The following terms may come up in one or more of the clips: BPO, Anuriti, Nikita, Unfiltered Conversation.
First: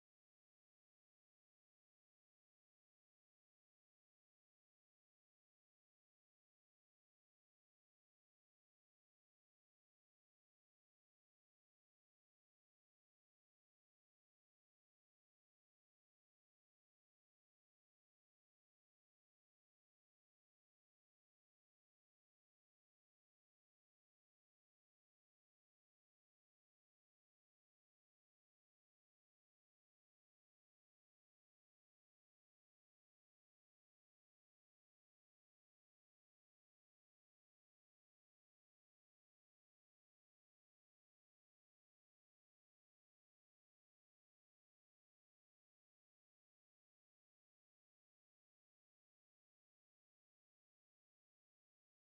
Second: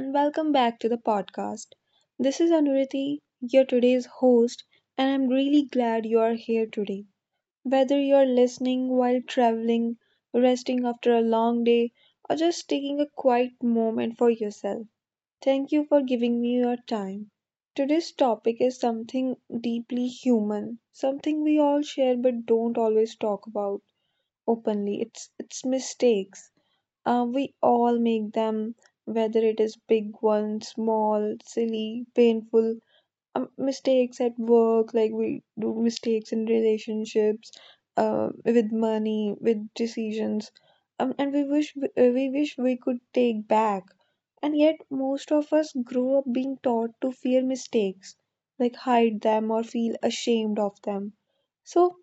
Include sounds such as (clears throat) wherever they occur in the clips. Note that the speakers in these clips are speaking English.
and welcome back to the podcast. This is Anuriti, your today's host, and I'm really glad you are here today. Whether you're listening while traveling, resting after a long day, or just taking a quiet moment for yourself, thank you for giving me your time. Today's topic is something deeply human, something we all share but don't always talk about openly. It's mistakes. We all make them, whether it is big ones, small, silly, painful. Mistakes at work, like we do mistakes in relationships, with money, with decisions. And we wish we wish we could take back. And yet, most of us grow up being taught to fear mistakes, like hide them or feel ashamed of them. So,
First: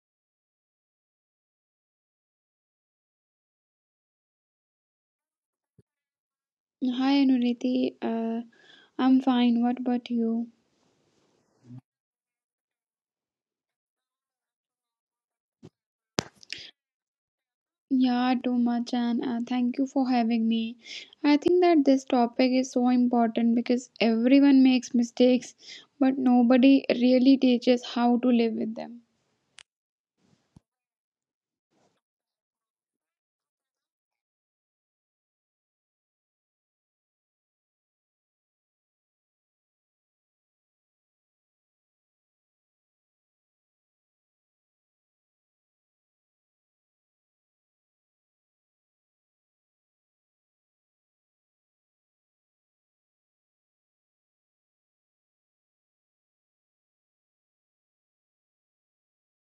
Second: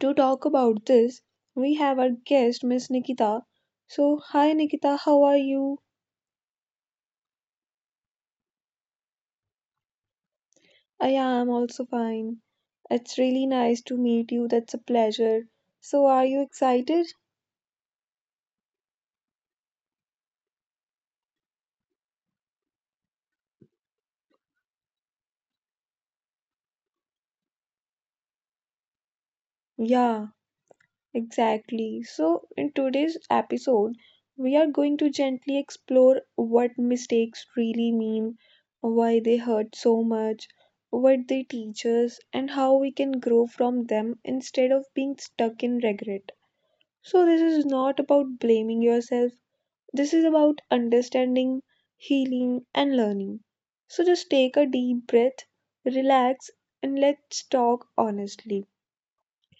to talk about this, we have our guest, Miss Nikita. So, hi Nikita, how are you? Hi Anuriti, I'm fine. What about you? I am also fine. It's really nice to meet you. That's a pleasure. So, are you excited? Yeah, too much, and thank you for having me. I think that this topic is so important because everyone makes mistakes, but nobody really teaches how to live with them. Yeah, exactly. So, in today's episode, we are going to gently explore what mistakes really mean, why they hurt so much, what they teach us, and how we can grow from them instead of being stuck in regret. So, this is not about blaming yourself, this is about understanding, healing, and learning. So, just take a deep breath, relax, and let's talk honestly.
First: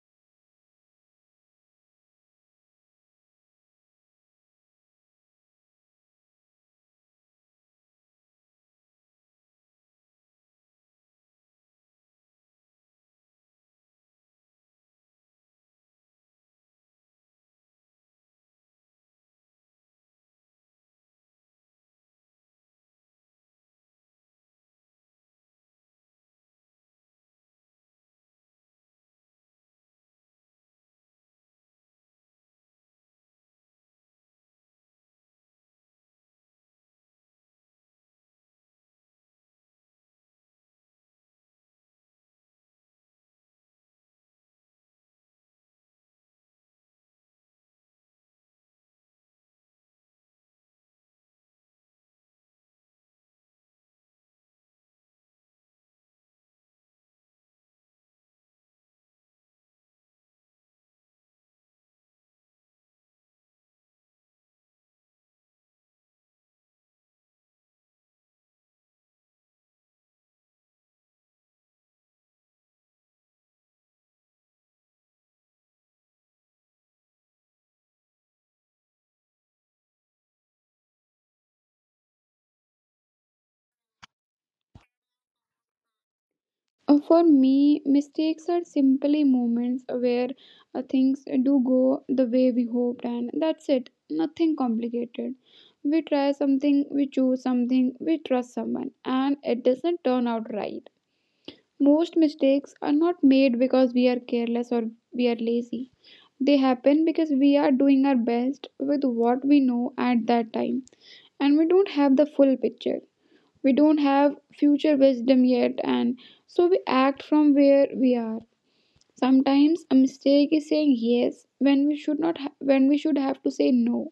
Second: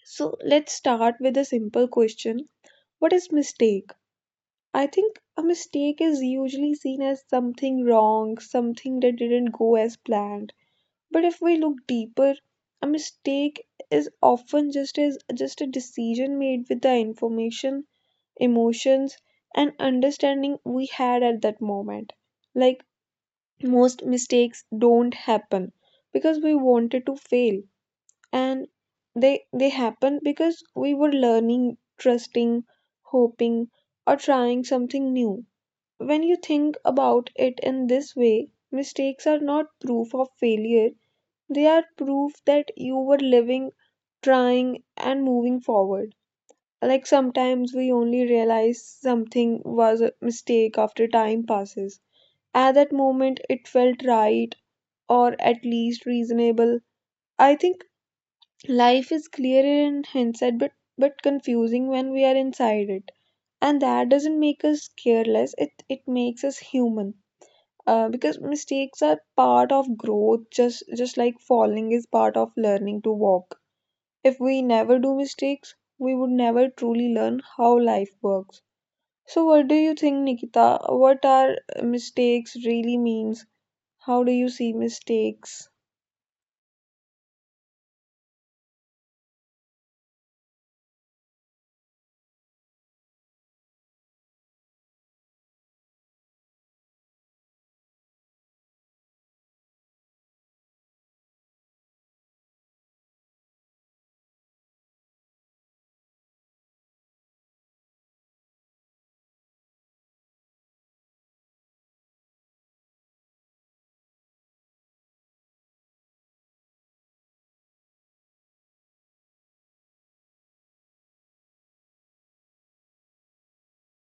So, let's start with a simple question. What is mistake? I think a mistake is usually seen as something wrong, something that didn't go as planned. But if we look deeper, a mistake is often just as just a decision made with the information, emotions, and understanding we had at that moment. Like, most mistakes don't happen because we wanted to fail, and they happen because we were learning, trusting, hoping, or trying something new. When you think about it in this way, mistakes are not proof of failure, they are proof that you were living, trying, and moving forward. Like, sometimes we only realize something was a mistake after time passes. At that moment, it felt right, or at least reasonable. I think life is clearer in hindsight but confusing when we are inside it. And that doesn't make us careless, it makes us human. Because mistakes are part of growth, just like falling is part of learning to walk. If we never do mistakes, we would never truly learn how life works. So what do you think, Nikita? What are mistakes really means? How do you see mistakes? For me, mistakes are simply moments where things do go the way we hoped, and that's it. Nothing complicated. We try something, we choose something, we trust someone, and it doesn't turn out right. Most mistakes are not made because we are careless or we are lazy. They happen because we are doing our best with what we know at that time and we don't have the full picture. We don't have future wisdom yet and so we act from where we are. Sometimes a mistake is saying yes when we should not ha- when we should have to say no.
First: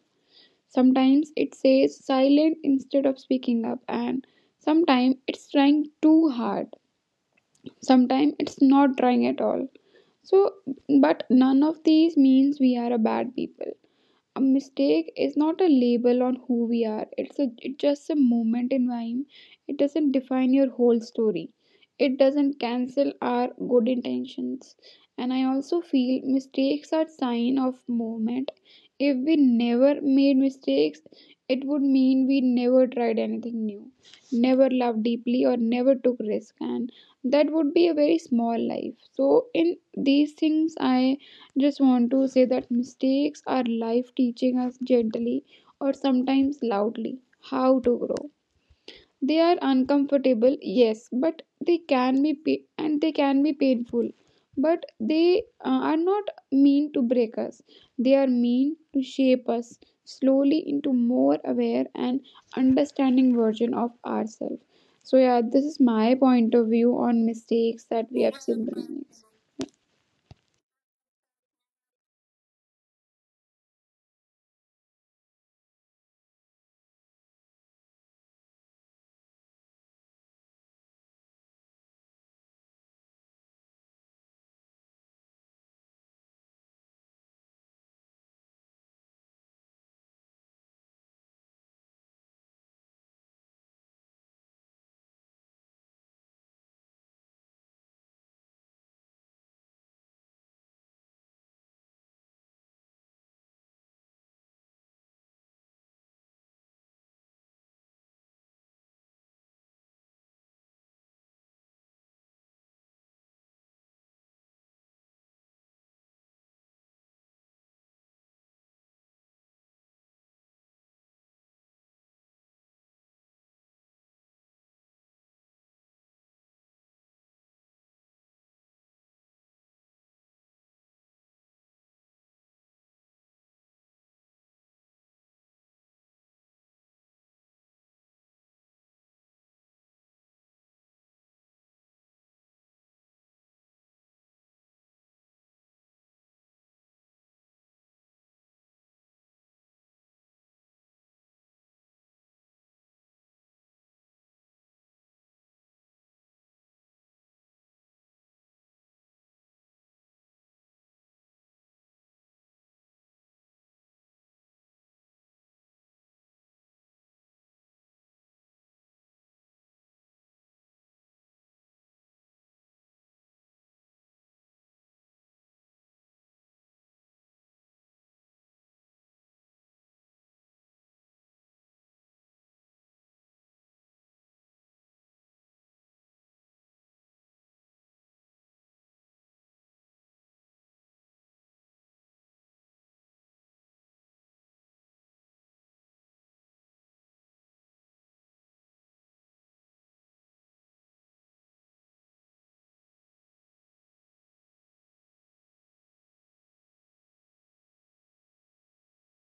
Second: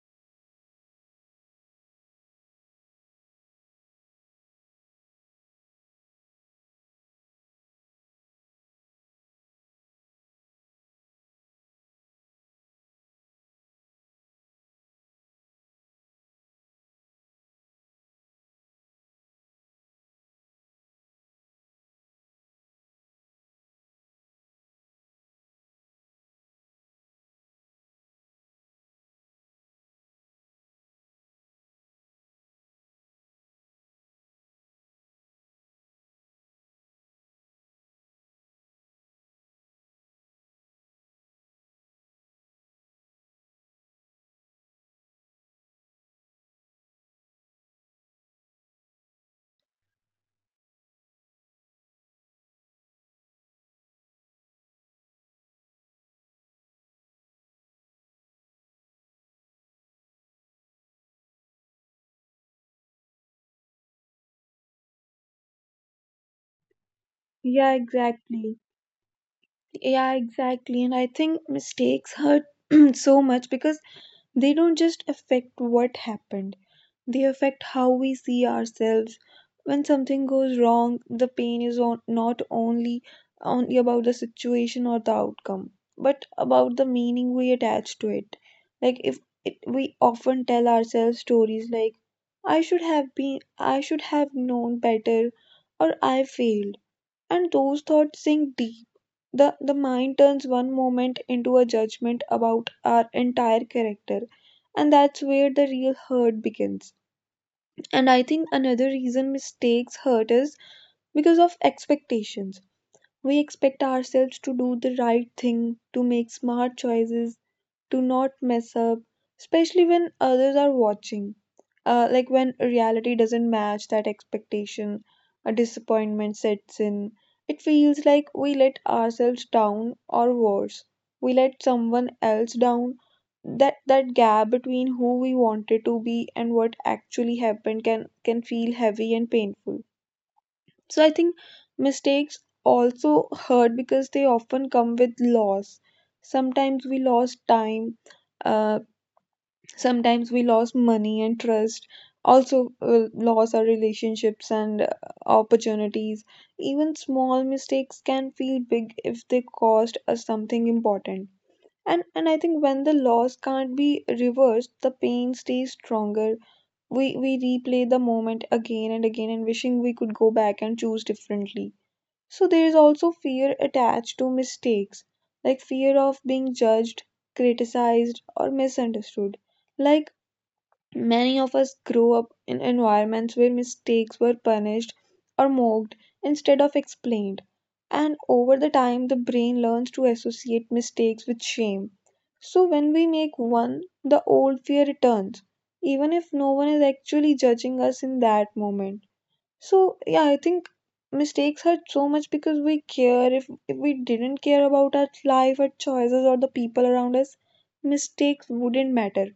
Sometimes it says silent instead of speaking up and sometimes it's trying too hard. Sometimes it's not trying at all. So, but none of these means we are a bad people. A mistake is not a label on who we are, it's just a moment in time. It doesn't define your whole story, it doesn't cancel our good intentions, and I also feel mistakes are sign of movement. If we never made mistakes, it would mean we never tried anything new, never loved deeply or never took risk, and that would be a very small life. So in these things I just want to say that mistakes are life teaching us gently or sometimes loudly how to grow. They are uncomfortable, yes, but they can be painful. But they are not mean to break us. They are mean to shape us slowly into more aware and understanding version of ourselves. So yeah, this is my point of view on Yeah, mistakes that we have exactly. seen. Yeah, exactly. And I think mistakes hurt (clears throat) so much because they don't just affect what happened, they affect how we see ourselves. When something goes wrong, the pain is on, not only only about the situation or the outcome, but about the meaning we attach to it. Like if it, we often tell ourselves stories like I should have known better, or I failed, and those thoughts sink deep. The mind turns one moment into a judgment about our entire character, and that's where the real hurt begins. And I think another reason mistakes hurt is because of expectations. We expect ourselves to do the right thing, to make smart choices, to not mess up, especially when others are watching. Like when reality doesn't match that expectation, a disappointment sets in. It feels like we let ourselves down, or worse, we let someone else down. That gap between who we wanted to be and what actually happened can feel heavy and painful. So I think mistakes also hurt because they often come with loss. Sometimes we lost time, uh, sometimes we lost money and trust, also lost our relationships and opportunities. Even small mistakes can feel big if they cost us something important. And I think when the loss can't be reversed, the pain stays stronger. We replay the moment again and again and wishing we could go back and choose differently. So there is also fear attached to mistakes, like fear of being judged, criticized, or misunderstood. Like, many of us grow up in environments where mistakes were punished or mocked instead of explained. And over the time, the brain learns to associate mistakes with shame. So when we make one, the old fear returns, even if no one is actually judging us in that moment. So yeah, I think mistakes hurt so much because we care. If we didn't care about our life, our choices, or the people around us, mistakes wouldn't matter.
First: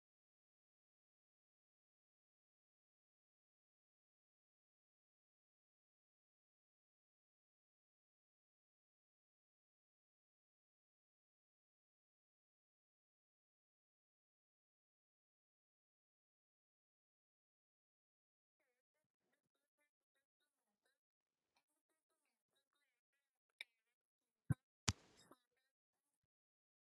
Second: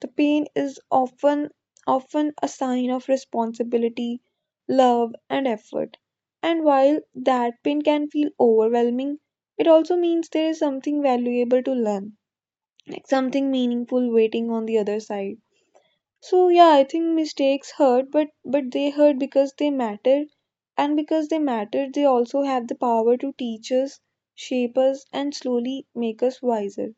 The pain is often a sign of responsibility, love, and effort. And while that pain can feel overwhelming, it also means there is something valuable to learn, like something meaningful waiting on the other side. So yeah, I think mistakes hurt, but they hurt because they matter, and because they matter, they also have the power to teach us, shape us, and slowly make us wiser.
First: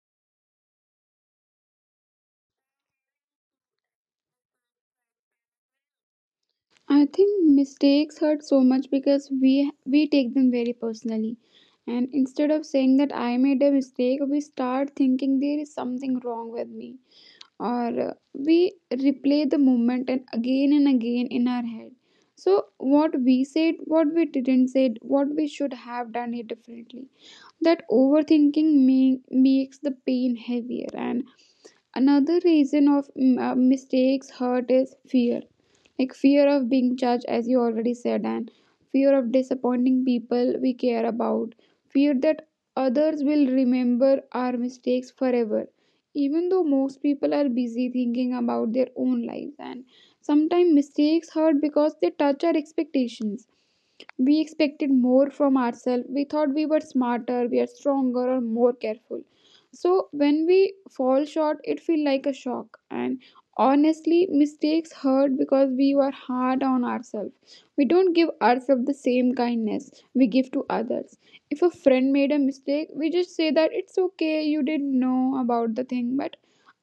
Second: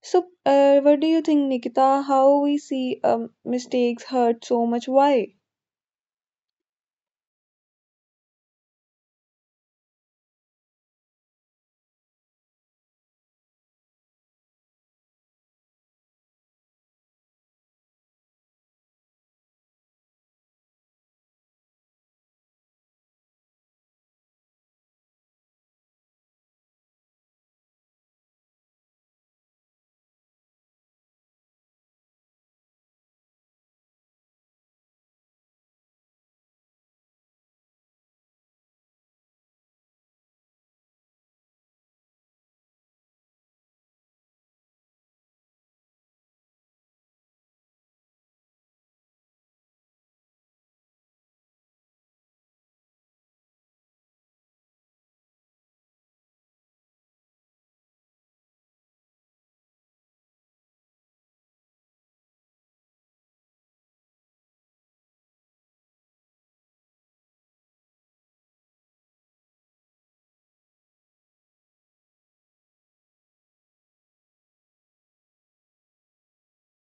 So, what do you think, Nikita? How we see mistakes hurt so much? Why? I think mistakes hurt so much because we take them very personally. And instead of saying that I made a mistake, we start thinking there is something wrong with me. Or we replay the moment and again in our head. So what we said, what we didn't say, what we should have done it differently. That overthinking makes the pain heavier. And another reason of mistakes hurt is fear. Like fear of being judged, as you already said, and fear of disappointing people we care about. Fear that others will remember our mistakes forever, even though most people are busy thinking about their own lives. And sometimes mistakes hurt because they touch our expectations. We expected more from ourselves. We thought we were smarter, we are stronger, or more careful. So when we fall short, it feels like a shock. And honestly, mistakes hurt because we were hard on ourselves. We don't give ourselves the same kindness we give to others. If a friend made a mistake, we just say that it's okay, you didn't know about the thing, but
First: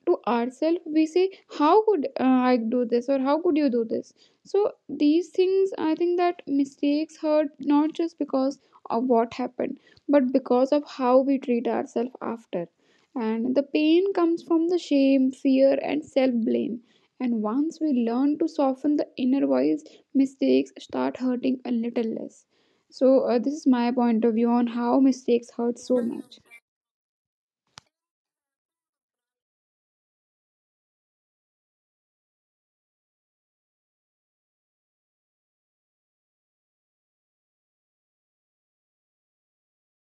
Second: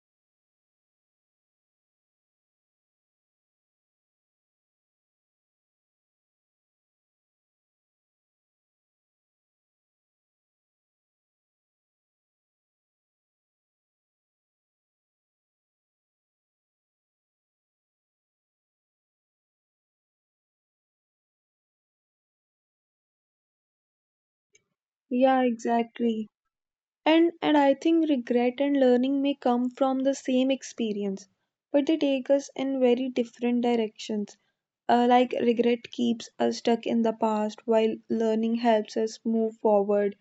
to ourselves we say how could I do this or how could you do this. So these things I think that mistakes hurt not just because of what happened but because of how we treat ourselves after, and the pain comes from the shame, fear and self blame. And once we learn to soften the inner voice, mistakes start hurting a little less. So this is my point of view on how Yeah, mistakes hurt so exactly. much. And I think regret and learning may come from the same experience, but they take us in very different directions. Like regret keeps us stuck in the past while learning helps us move forward.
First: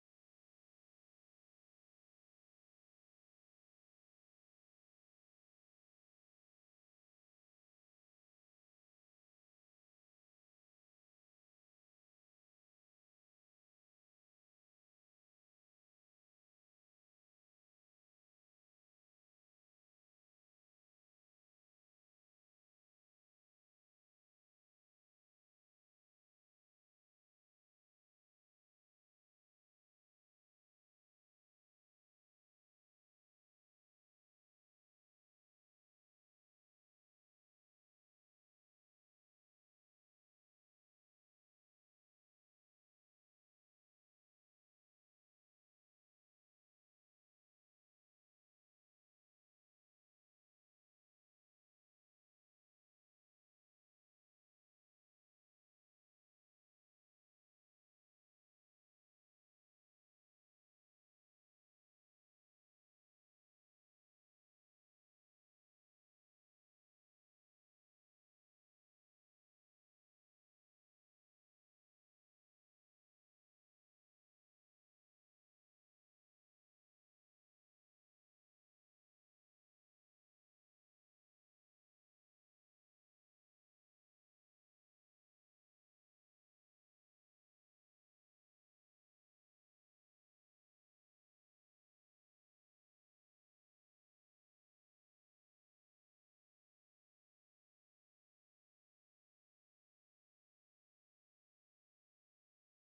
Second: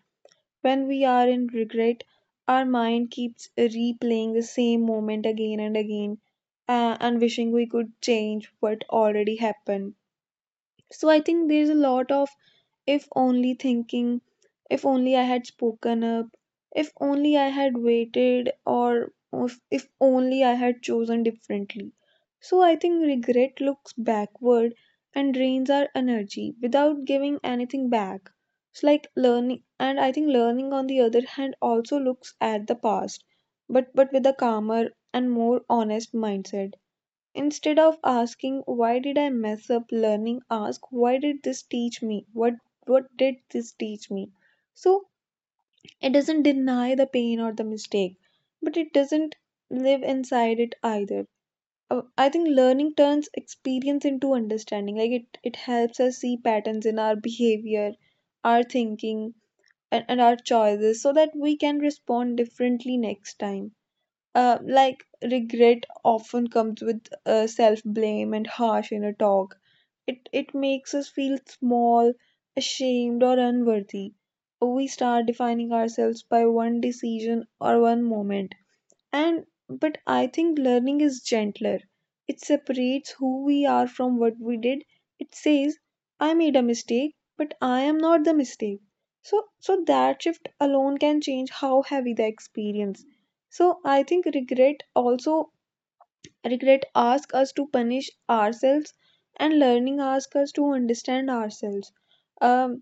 When we are in regret, our mind keeps replaying the same moment again and again and wishing we could change what already happened. So I think there's a lot of if only thinking, if only I had spoken up, if only I had waited, or if only I had chosen differently. So I think regret looks backward and drains our energy without giving anything back. It's like learning, and I think learning on the other hand also looks at the past, but with a calmer and more honest mindset. Instead of asking why did I mess up learning, ask why did this teach me? What did this teach me? So it doesn't deny the pain or the mistake, but it doesn't live inside it either. I think learning turns experience into understanding. Like it helps us see patterns in our behavior, our thinking, and our choices so that we can respond differently next time. Like regret often comes with self-blame and harsh inner talk. It makes us feel small, ashamed, or unworthy. We start defining ourselves by one decision or one moment, and but I think learning is gentler. It separates who we are from what we did. It says I made a mistake, but I am not the mistake. So that shift alone can change how heavy the experience. So I think regret asks us to punish ourselves, and learning asks us to understand ourselves. um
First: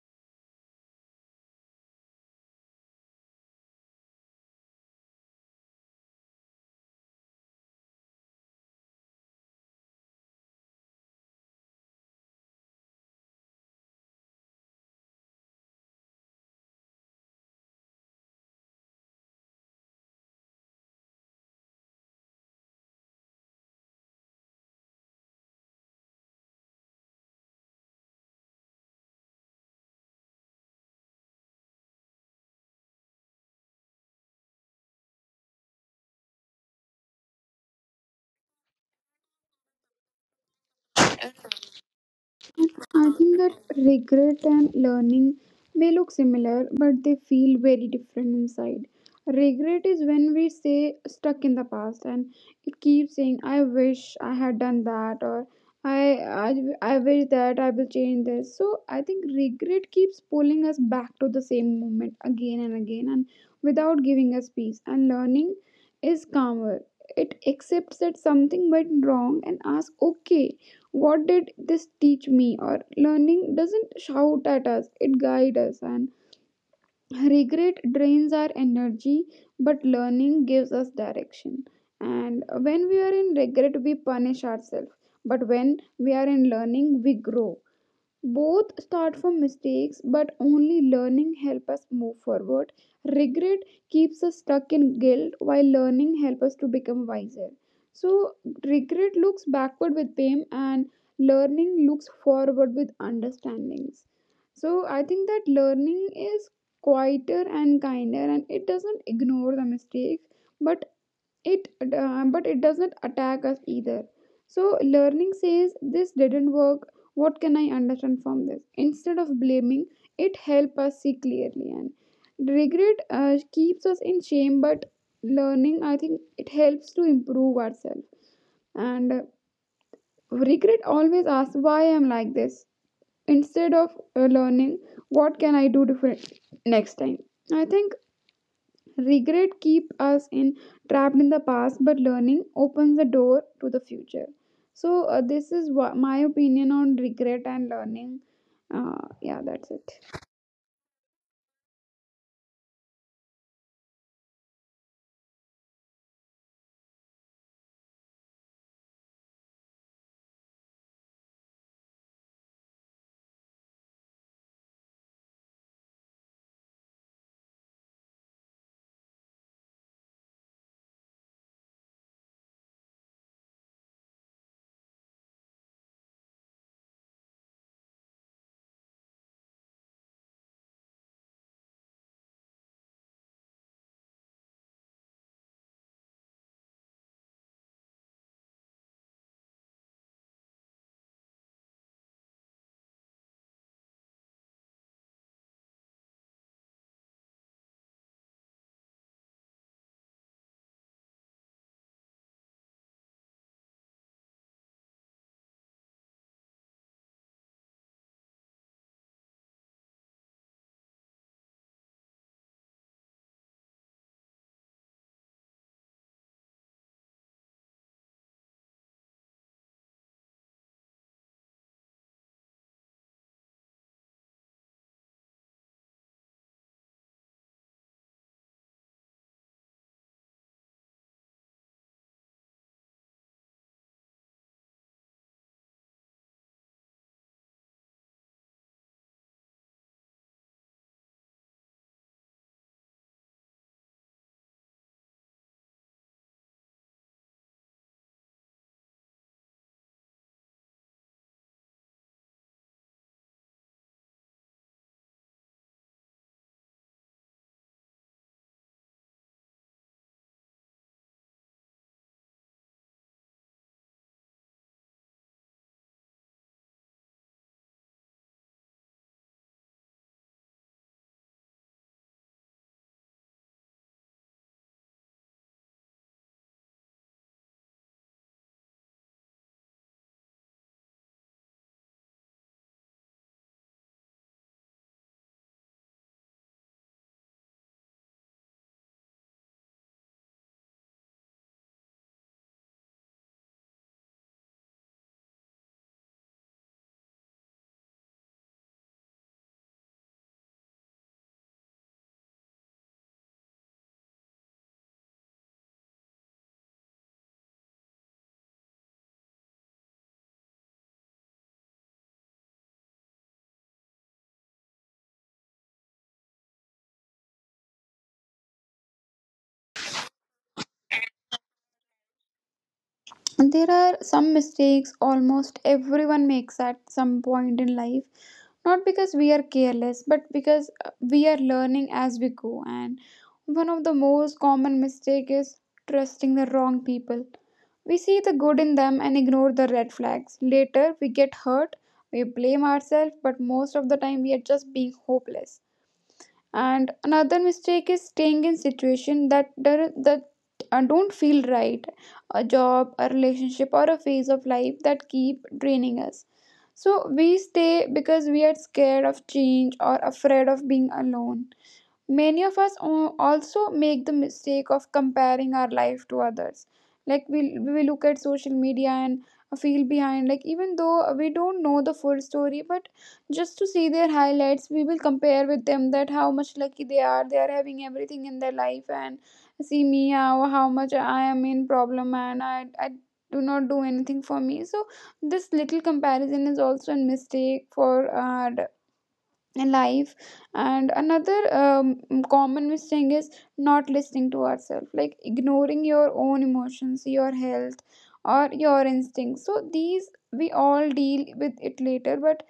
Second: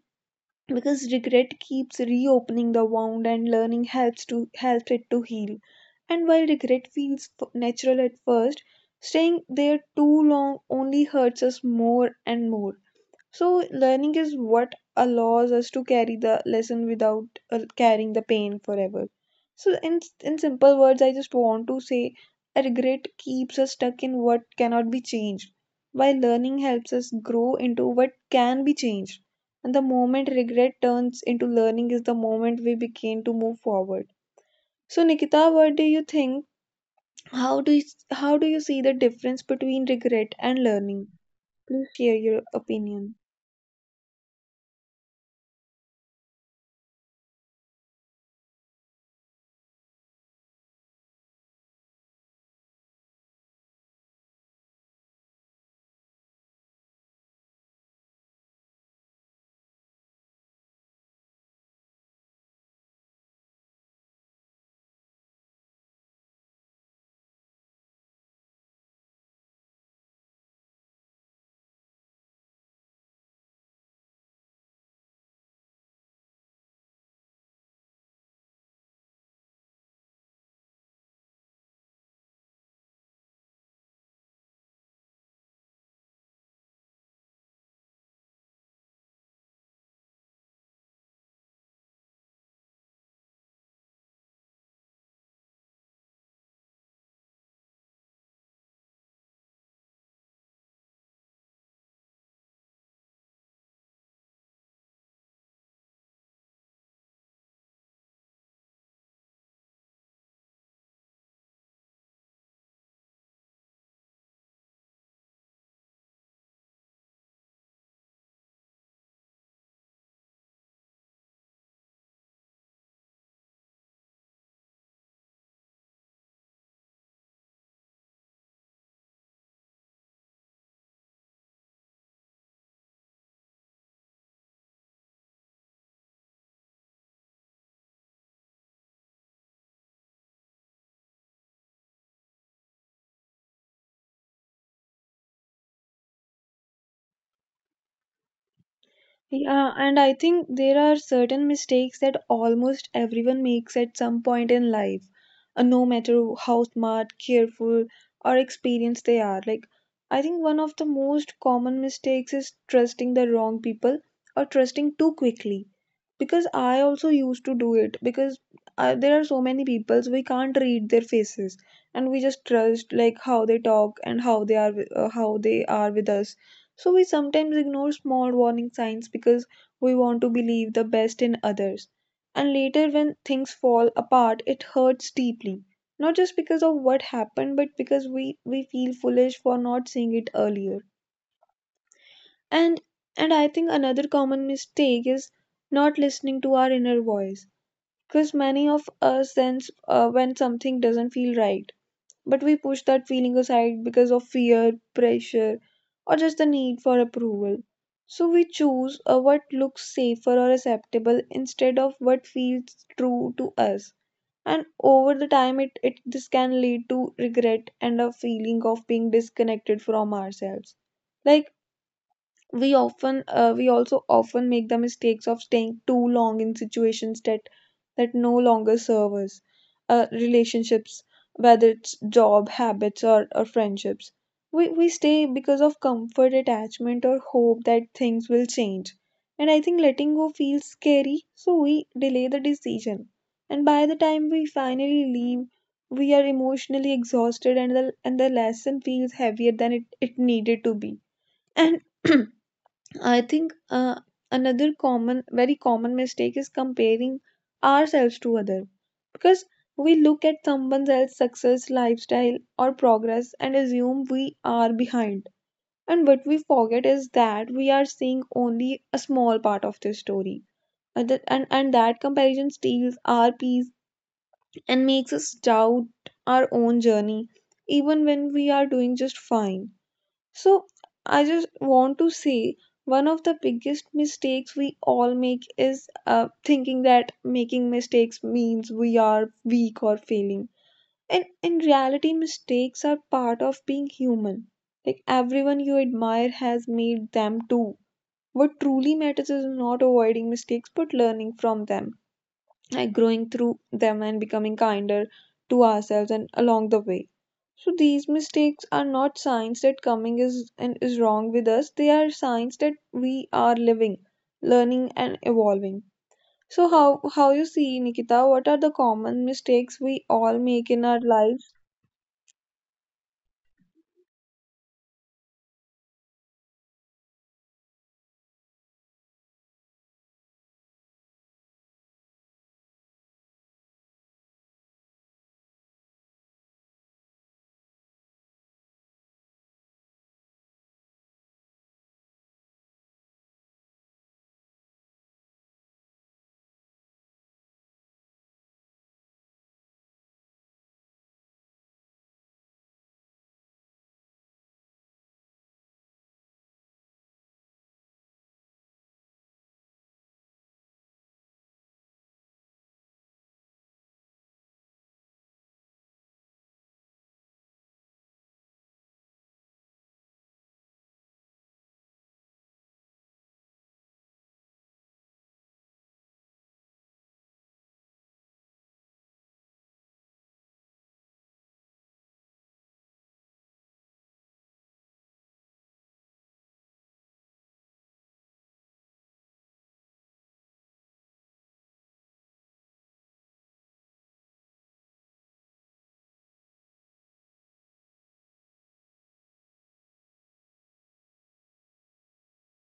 because regret keeps reopening the wound, and learning helps to help it to heal. And while regret natural at first, staying there too long only hurts us more and more. So, learning is what allows us to carry the lesson without carrying the pain forever. So, in simple words, I just want to say, a regret keeps us stuck in what cannot be changed, while learning helps us grow into what can be changed. And the moment regret turns into learning is the moment we begin to move forward. So, Nikita, what do you think? How do you, how do you see the difference between regret and learning? Please share your opinion. I think that regret and learning may look similar, but they feel very different inside. Regret is when we stay stuck in the past and it keeps saying, I wish I had done that, or I, I, I wish that I will change this. So I think regret keeps pulling us back to the same moment again and again and without giving us peace. And learning is calmer, it accepts that something went wrong and asks, okay, what did this teach me? Or learning doesn't shout at us, it guides us. And regret drains our energy but learning gives us direction, and when we are in regret we punish ourselves but when we are in learning we grow. Both start from mistakes but only learning help us move forward. Regret keeps us stuck in guilt while learning help us to become wiser. So regret looks backward with pain and learning looks forward with understandings. So I think that learning is quieter and kinder and it doesn't ignore the mistakes, but but it does not attack us either. So learning says this didn't work, what can I understand from this instead of blaming. It helps us see clearly. And regret keeps us in shame but learning I think it helps to improve ourselves. And regret always asks why I'm like this instead of learning what can I do different next time. I think regret keep us in trapped in the past, but learning opens the door to the future. So my opinion on regret and learning. Uh, yeah, Yeah, that's and it. I think there are certain mistakes that almost everyone makes at some point in life, no matter how smart, careful, or experienced they are. Like, I think one of the most common mistakes is trusting the wrong people or trusting too quickly. Because I also used to do it, because there are so many people, so we can't read their faces, and we just trust like how they talk and how they are, how they are with us. So we sometimes ignore small warning signs because we want to believe the best in others. And later, when things fall apart, it hurts deeply. Not just because of what happened, but because we feel foolish for not seeing it earlier. And and I think another common mistake is not listening to our inner voice. Because many of us sense when something doesn't feel right, but we push that feeling aside because of fear, pressure, or just the need for approval. So we choose what looks safer or acceptable instead of what feels true to us. And over the time, it this can lead to regret and a feeling of being disconnected from ourselves. Like we often we also often make the mistakes of staying too long in situations that no longer serve us, relationships, whether it's job habits or friendships. We stay because of comfort, attachment, or hope that things will change. And I think letting go feels scary, so we delay the decision, and by the time we finally leave, we are emotionally exhausted, and the lesson feels heavier than it needed to be. And (clears throat) I think another common, very common mistake is comparing ourselves to other, because we look at someone else's success, lifestyle, or progress and assume we are behind. And what we forget is that we are seeing only a small part of this story, and and that comparison steals our peace and makes us doubt our own journey, even when we are doing just fine. So I just want to say one of the biggest mistakes we all make is thinking that making mistakes means we are weak or failing. And in reality, mistakes are part of being human. Like everyone you admire has made them too. What truly matters is not avoiding mistakes but learning from them, like growing through them and becoming kinder to ourselves and along the way. So these mistakes are not signs that coming is and is wrong with us. They are signs that we are living, learning and evolving. So how you see, Nikita, what are the common mistakes we all make in our lives? There are some mistakes almost everyone makes at some point in life, not because we are careless, but because we are learning as we go. And one of the most common mistake is trusting the wrong people. We see the good in them and ignore the red flags. Later, we get hurt, we blame ourselves, but most of the time we are just being hopeless. And another mistake is staying in situations that don't feel right, a job, a relationship, or a phase of life that keep draining us. So we stay because we are scared of change or afraid of being alone. Many of us also make the mistake of comparing our life to others. Like we look at social media and feel behind, like even though we don't know the full story but just to see their highlights we will compare with them that how much lucky they are, they are having everything in their life, and see me how much I am in problem and I do not do anything for me. So this little comparison is also a mistake for life. And another common mistake is not listening to ourselves, like ignoring your own emotions, your health or your instincts, so these we all deal with it later. But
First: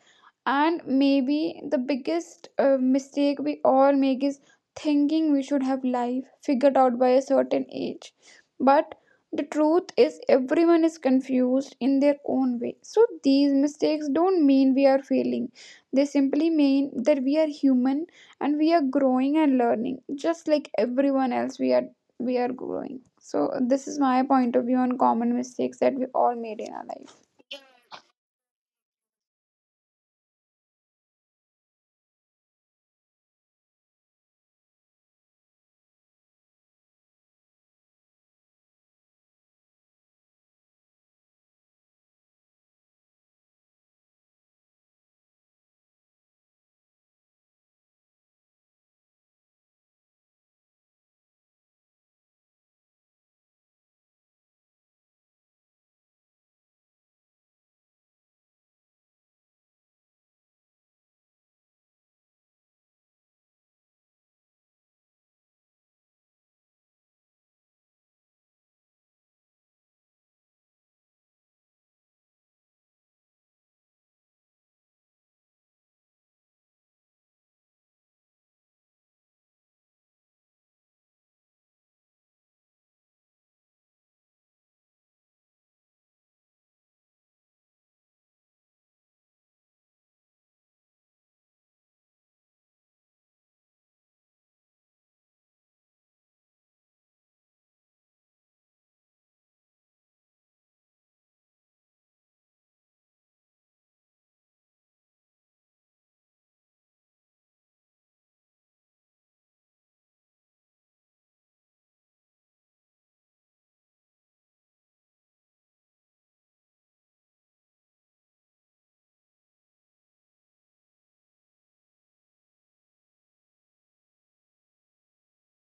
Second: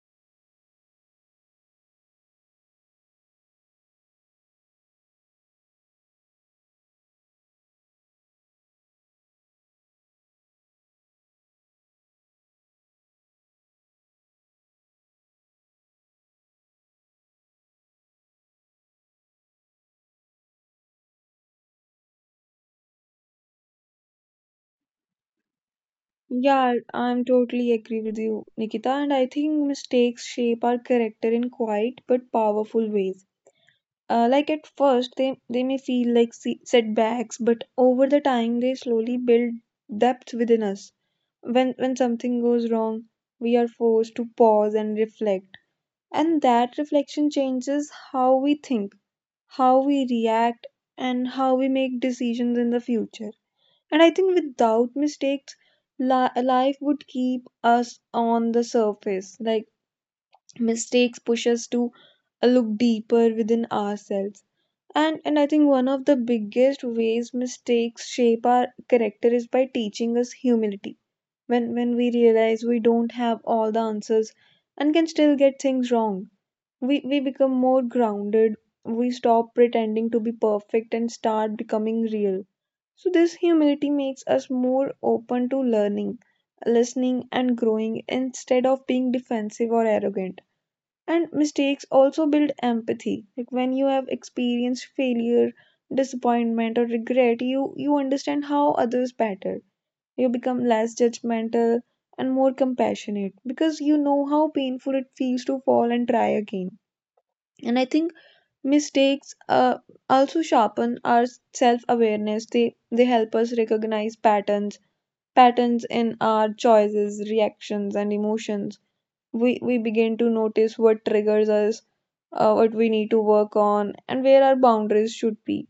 and maybe the biggest mistake we all make is thinking we should have life figured out by a certain age. But the truth is everyone is confused in their own way. So these mistakes don't mean we are failing, they simply mean that we are human and we are growing and learning just like everyone else. We are growing. So this is my point of view on common mistakes that we all made in Yeah, our life. I'm totally agree with you, Nikita, and I think mistakes shape our character in quiet but powerful ways. Like at first, they may feel like setbacks, but over the time, they slowly build depth within us. When something goes wrong, we are forced to pause and reflect. And that reflection changes how we think, how we react, and how we make decisions in the future. And I think without mistakes, life would keep us on the surface. Like mistakes push us to look deeper within ourselves. And I think one of the biggest ways mistakes shape our character is by teaching us humility. When we realize we don't have all the answers and can still get things wrong, we become more grounded. We stop pretending to be perfect and start becoming real. So this humility makes us more open to learning, listening and growing, instead of being defensive or arrogant. And mistakes also build empathy. Like when you have experienced failure, disappointment, or regret, you understand how others better. You become less judgmental and more compassionate, because you know how painful it feels to fall and try again. And I think mistakes also sharpen our self-awareness. They help us recognize patterns, patterns in our choices, reactions, and emotions. We begin to notice what triggers us, what we need to work on and where our boundaries should be.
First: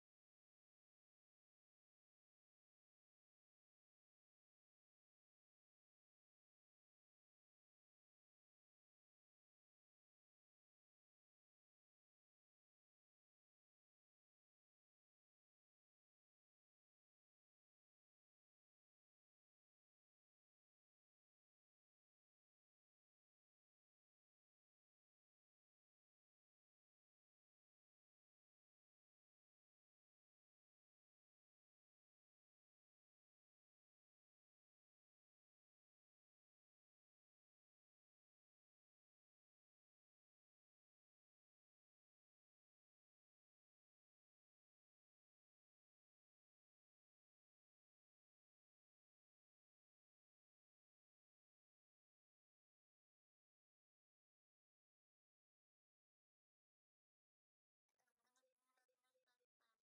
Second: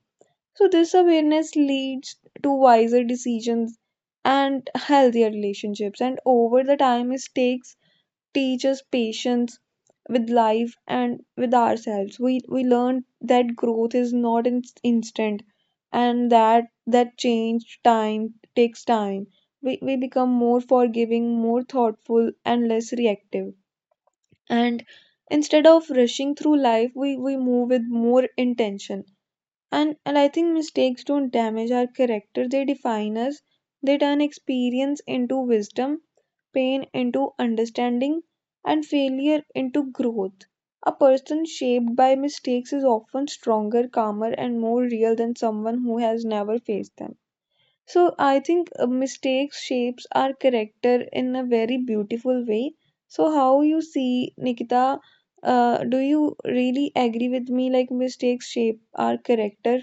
So this awareness leads to wiser decisions and healthier relationships. And over the time, mistakes teach us patience with life and with ourselves. We learn that growth is not instant, and that change time takes time. We become more forgiving, more thoughtful and less reactive. And instead of rushing through life, we move with more intention. And I think mistakes don't damage our character, they define us. They turn experience into wisdom, pain into understanding, and failure into growth. A person shaped by mistakes is often stronger, calmer and more real than someone who has never faced them. So I think mistakes shapes our character in a very beautiful way. So how you see, Nikita, do you really agree with me, like mistakes shape our character?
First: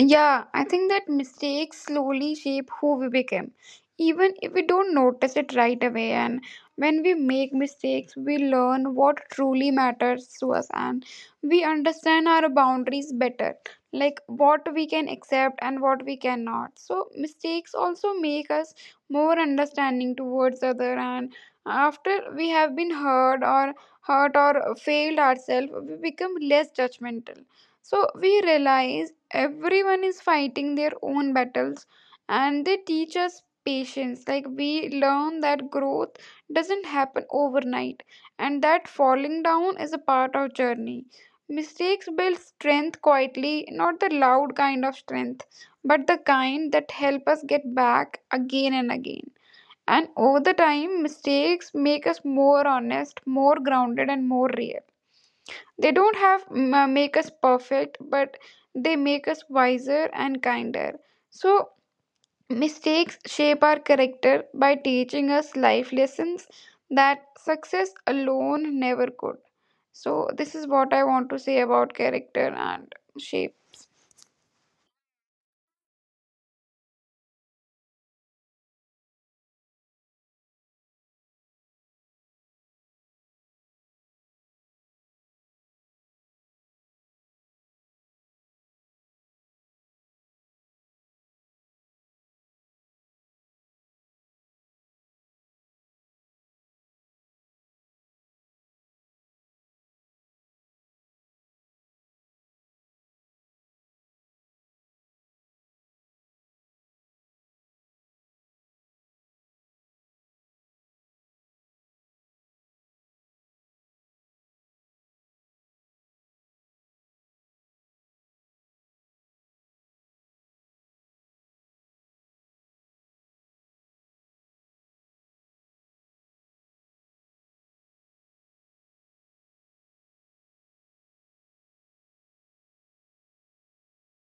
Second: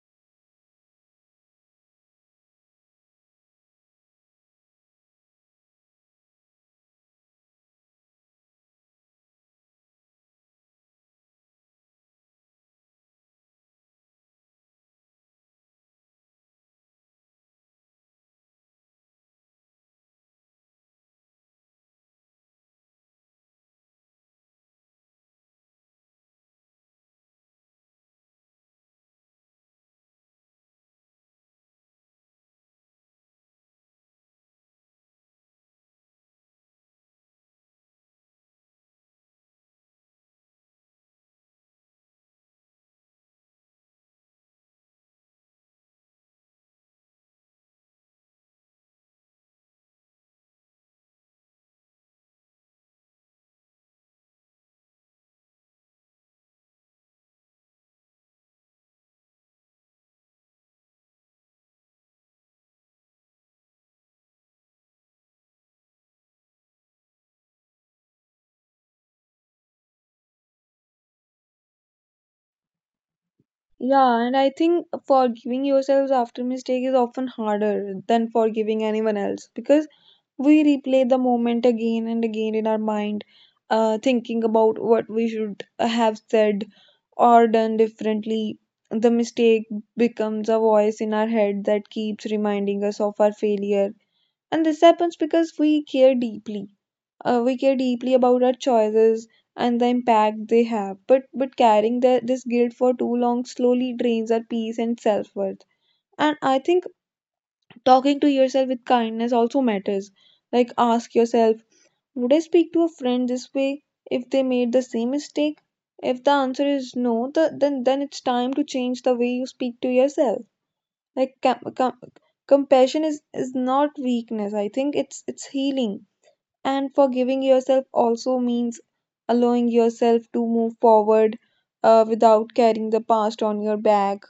Yeah, I think that mistakes slowly shape who we become, even if we don't notice it right away. And when we make mistakes, we learn what truly matters to us and we understand our boundaries better, like what we can accept and what we cannot. So, mistakes also make us more understanding towards other. And after we have been hurt or failed ourselves, we become less judgmental. So we realize everyone is fighting their own battles, and they teach us patience. Like we learn that growth doesn't happen overnight and that falling down is a part of journey. Mistakes build strength quietly, not the loud kind of strength, but the kind that help us get back again and again. And over the time, mistakes make us more honest, more grounded and more real. They don't have m- make us perfect, but they make us wiser and kinder. So mistakes shape our character by teaching us life lessons that success alone never could. So this is what I want to say about character and shape. Yeah, and I think forgiving yourselves after mistake is often harder than forgiving anyone else, because we replay the moment again and again in our mind, thinking about what we should have said or done differently. The mistake becomes a voice in our head that keeps reminding us of our failure. And this happens because we care deeply. We care deeply about our choices and the impact they have. But carrying this guilt for too long slowly drains our peace and self worth. And I think talking to yourself with kindness also matters. Like ask yourself, would I speak to a friend this way if they made the same mistake? If the answer is no, then it's time to change the way you speak to yourself. Like compassion is not weakness. I think it's healing. And forgiving yourself also means allowing yourself to move forward, without carrying the past on your back.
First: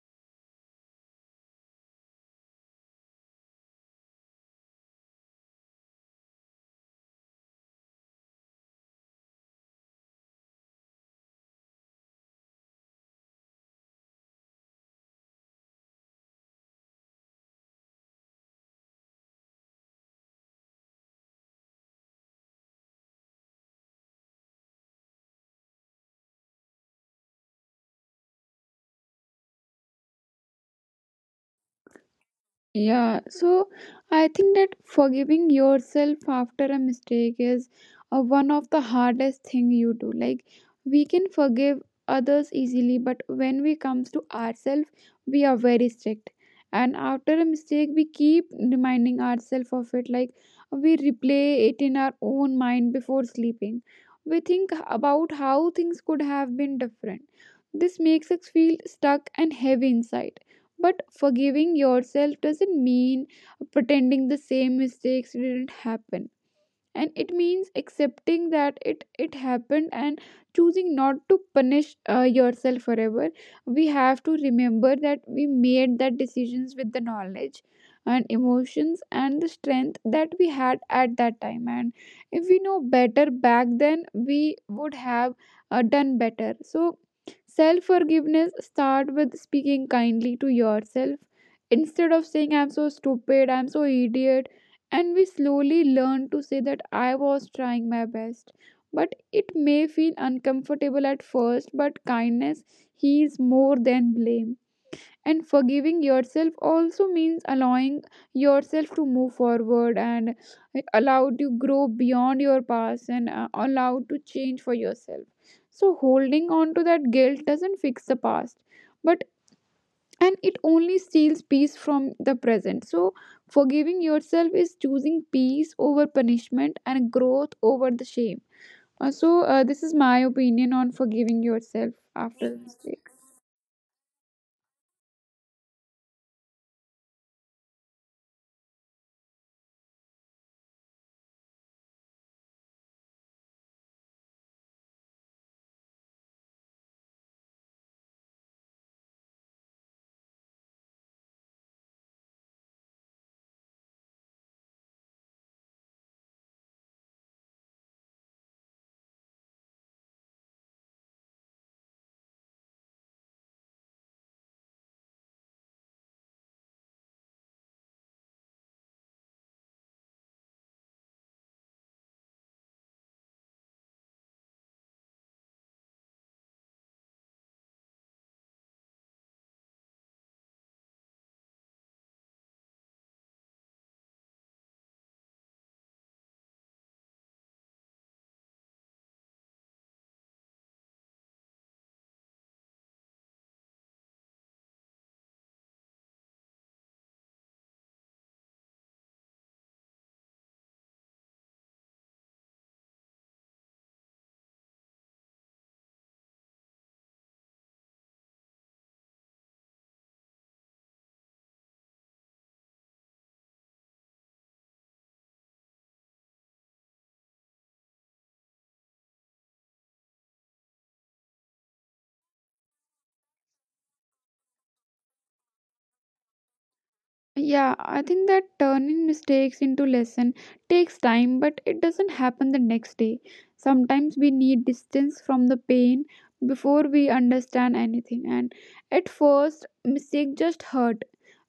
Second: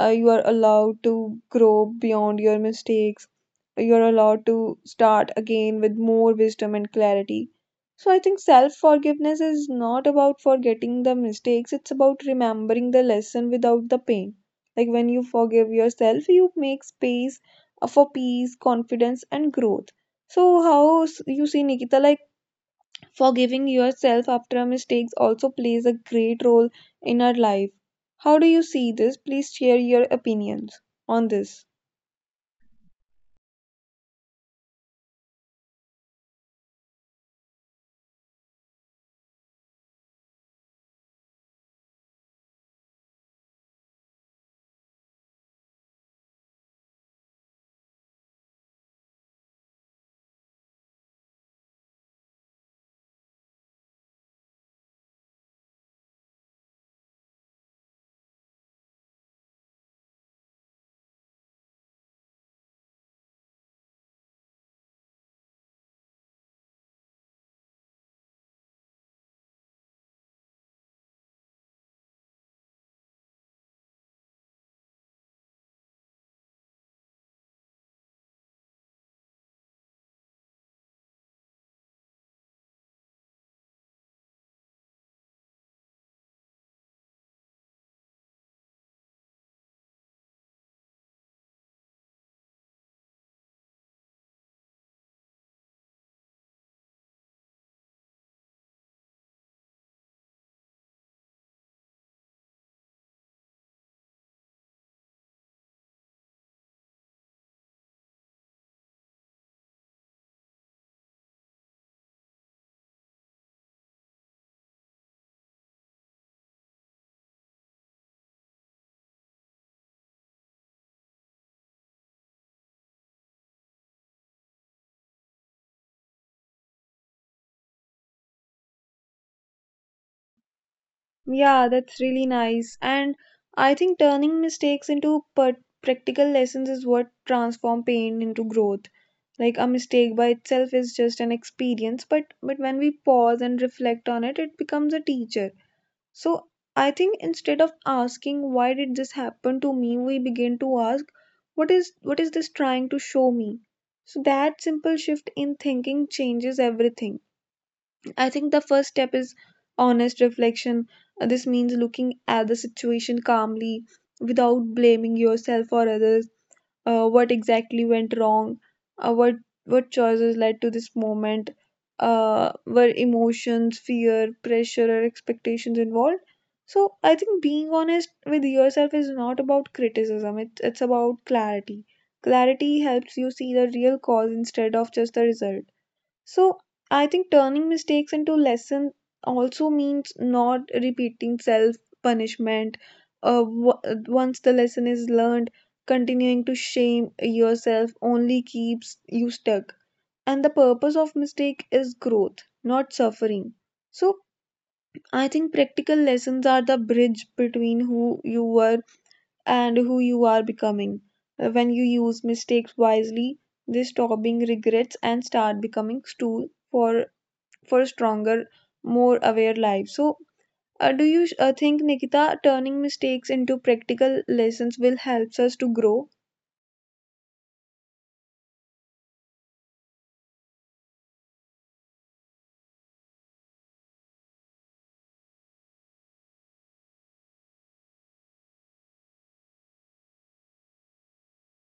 You are allowed to grow beyond your mistakes. You're allowed to start again with more wisdom and clarity. So I think self forgiveness is not about forgetting the mistakes, it's about remembering the lesson without the pain. Like when you forgive yourself, you make space for peace, confidence, and growth. So how you see, Nikita, like forgiving yourself after a mistakes also plays a great role in our life. How do you see this? Please share your opinions on this. Yeah, so I think that forgiving yourself after a mistake is one of the hardest thing you do. Like we can forgive others easily, but when we comes to ourselves, we are very strict. And after a mistake, we keep reminding ourselves of it. Like we replay it in our own mind before sleeping. We think about how things could have been different. This makes us feel stuck and heavy inside. But forgiving yourself doesn't mean pretending the same mistakes didn't happen, and it means accepting that it happened and choosing not to punish yourself forever. We have to remember that we made that decisions with the knowledge and emotions and the strength that we had at that time, and if we know better back then we would have done better. So self forgiveness start with speaking kindly to yourself, instead of saying I'm so stupid, I'm so idiot, and we slowly learn to say that I was trying my best. But it may feel uncomfortable at first, but kindness heals more than blame. And forgiving yourself also means allowing yourself to move forward and allowed to grow beyond your past and allowed to change for yourself. So, holding on to that guilt doesn't fix the past, but and it only steals peace from the present. So, forgiving yourself is choosing peace over punishment and growth over the shame. So, this is my opinion on Yeah, forgiving that's yourself really nice. after a And mistake. I think turning mistakes into practical lessons is what transform pain into growth. Like a mistake by itself is just an experience, but when we pause and reflect on it, it becomes a teacher. So I think instead of asking why did this happen to me, we begin to ask, what is this trying to show me? So that simple shift in thinking changes everything. I think the first step is honest reflection. This means looking at the situation calmly, without blaming yourself or others. What exactly went wrong, uh, what what choices led to this moment, were emotions, fear, pressure, or expectations involved. So I think being honest with yourself is not about criticism. It's about clarity. Clarity helps you see the real cause instead of just the result. So I think turning mistakes into lesson also means not repeating self punishment. Uh, w- Once the lesson is learned, continuing to shame yourself only keeps you stuck. And the purpose of mistake is growth, not suffering. So I think practical lessons are the bridge between who you were and who you are becoming. When you use mistakes wisely, they stop being regrets and start becoming tool for stronger, more aware lives. So, do you think, Nikita, turning mistakes into practical lessons will help us to grow? Yeah, I think that turning mistakes into lesson takes time, but it doesn't happen the next day. Sometimes we need distance from the pain before we understand anything, and at first, mistake just hurt.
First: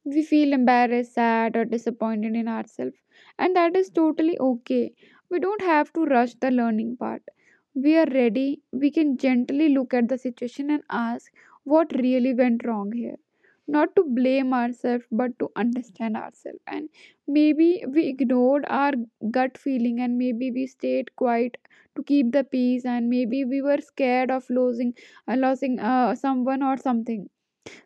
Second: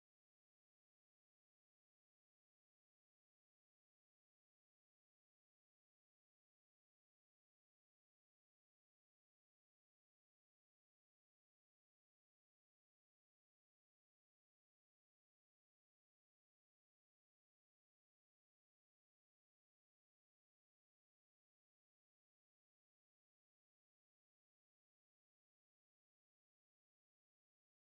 We feel embarrassed, sad, or disappointed in ourselves, and that is totally okay. We don't have to rush the learning part. We are ready, we can gently look at the situation and ask what really went wrong here. Not to blame ourselves, but to understand ourselves. And maybe we ignored our gut feeling, and maybe we stayed quiet to keep the peace, and maybe we were scared of losing, someone or something.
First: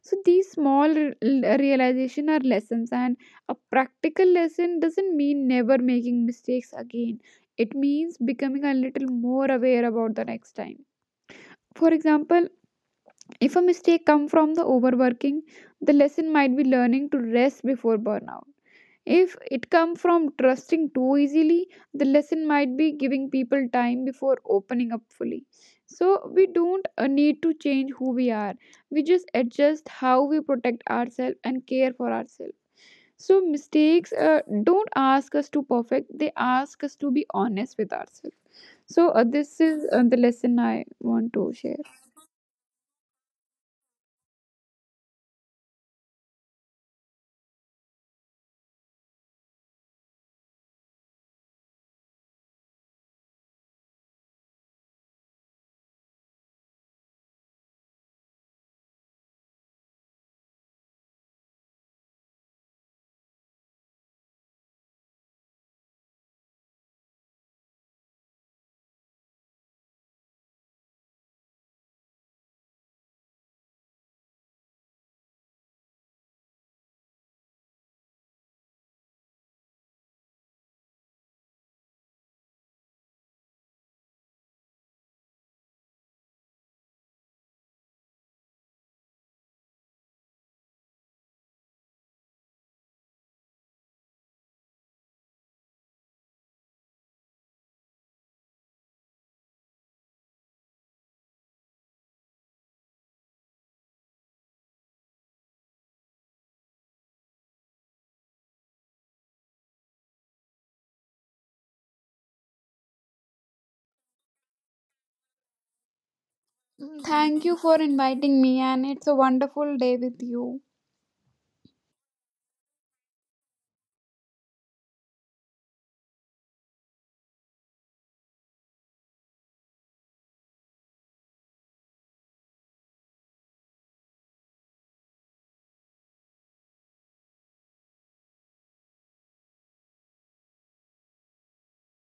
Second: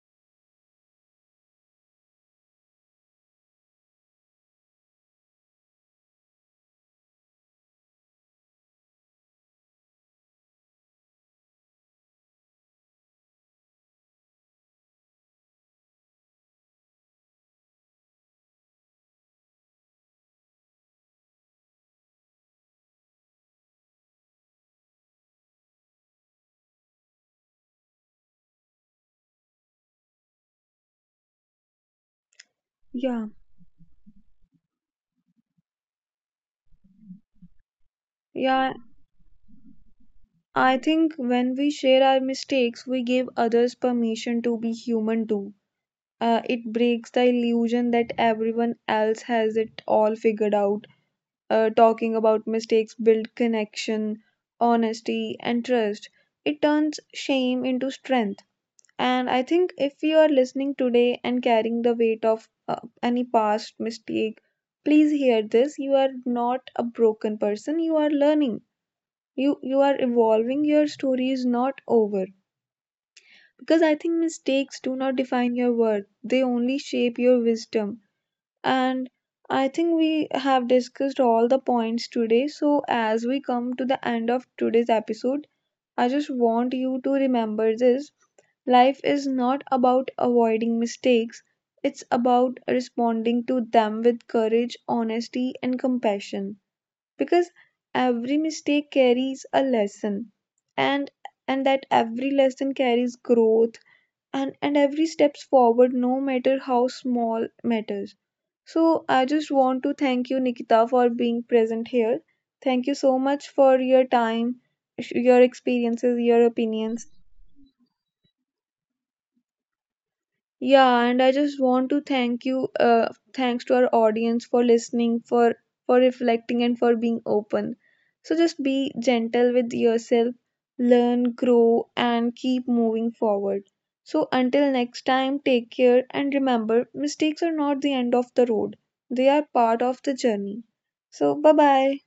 So these small realization are lessons, and a practical lesson doesn't mean never making mistakes again. It means becoming a little more aware about the next time. For example, if a mistake come from the overworking, the lesson might be learning to rest before burnout. If it comes from trusting too easily, the lesson might be giving people time before opening up fully. So we don't need to change who we are. We just adjust how we protect ourselves and care for ourselves. Yeah, So mistakes don't ask us to perfect. They ask us to be honest with ourselves. yeah. So this is the lesson I I think want to when we share. share our mistakes, we give others permission to be human too. It breaks the illusion that everyone else has it all figured out. Talking about mistakes build connection, honesty, and trust. It turns shame into strength. And I think if you are listening today and carrying the weight of any past mistake, please hear this. You are not a broken person. You are learning. You are evolving. Your story is not over. Because I think mistakes do not define your worth. They only shape your wisdom. And I think we have discussed all the points today. So as we come to the end of today's episode, I just want you to remember this. Life is not about avoiding mistakes, it's about responding to them with courage, honesty, and compassion. Because every mistake carries a lesson, and and that every lesson carries growth, and every steps forward, no matter how small, matters. So I just want to thank you, Nikita, for being present here. Thank you so much for your time, your experiences, your opinions. Thank you for inviting me, and it's a wonderful day with you. Yeah, and I just want to thank you, thanks to our audience for listening, for reflecting, and for being open. So just be gentle with yourself, learn, grow, and keep moving forward. So until next time, take care and remember, mistakes are not the end of the road; they are part of the journey. So bye bye.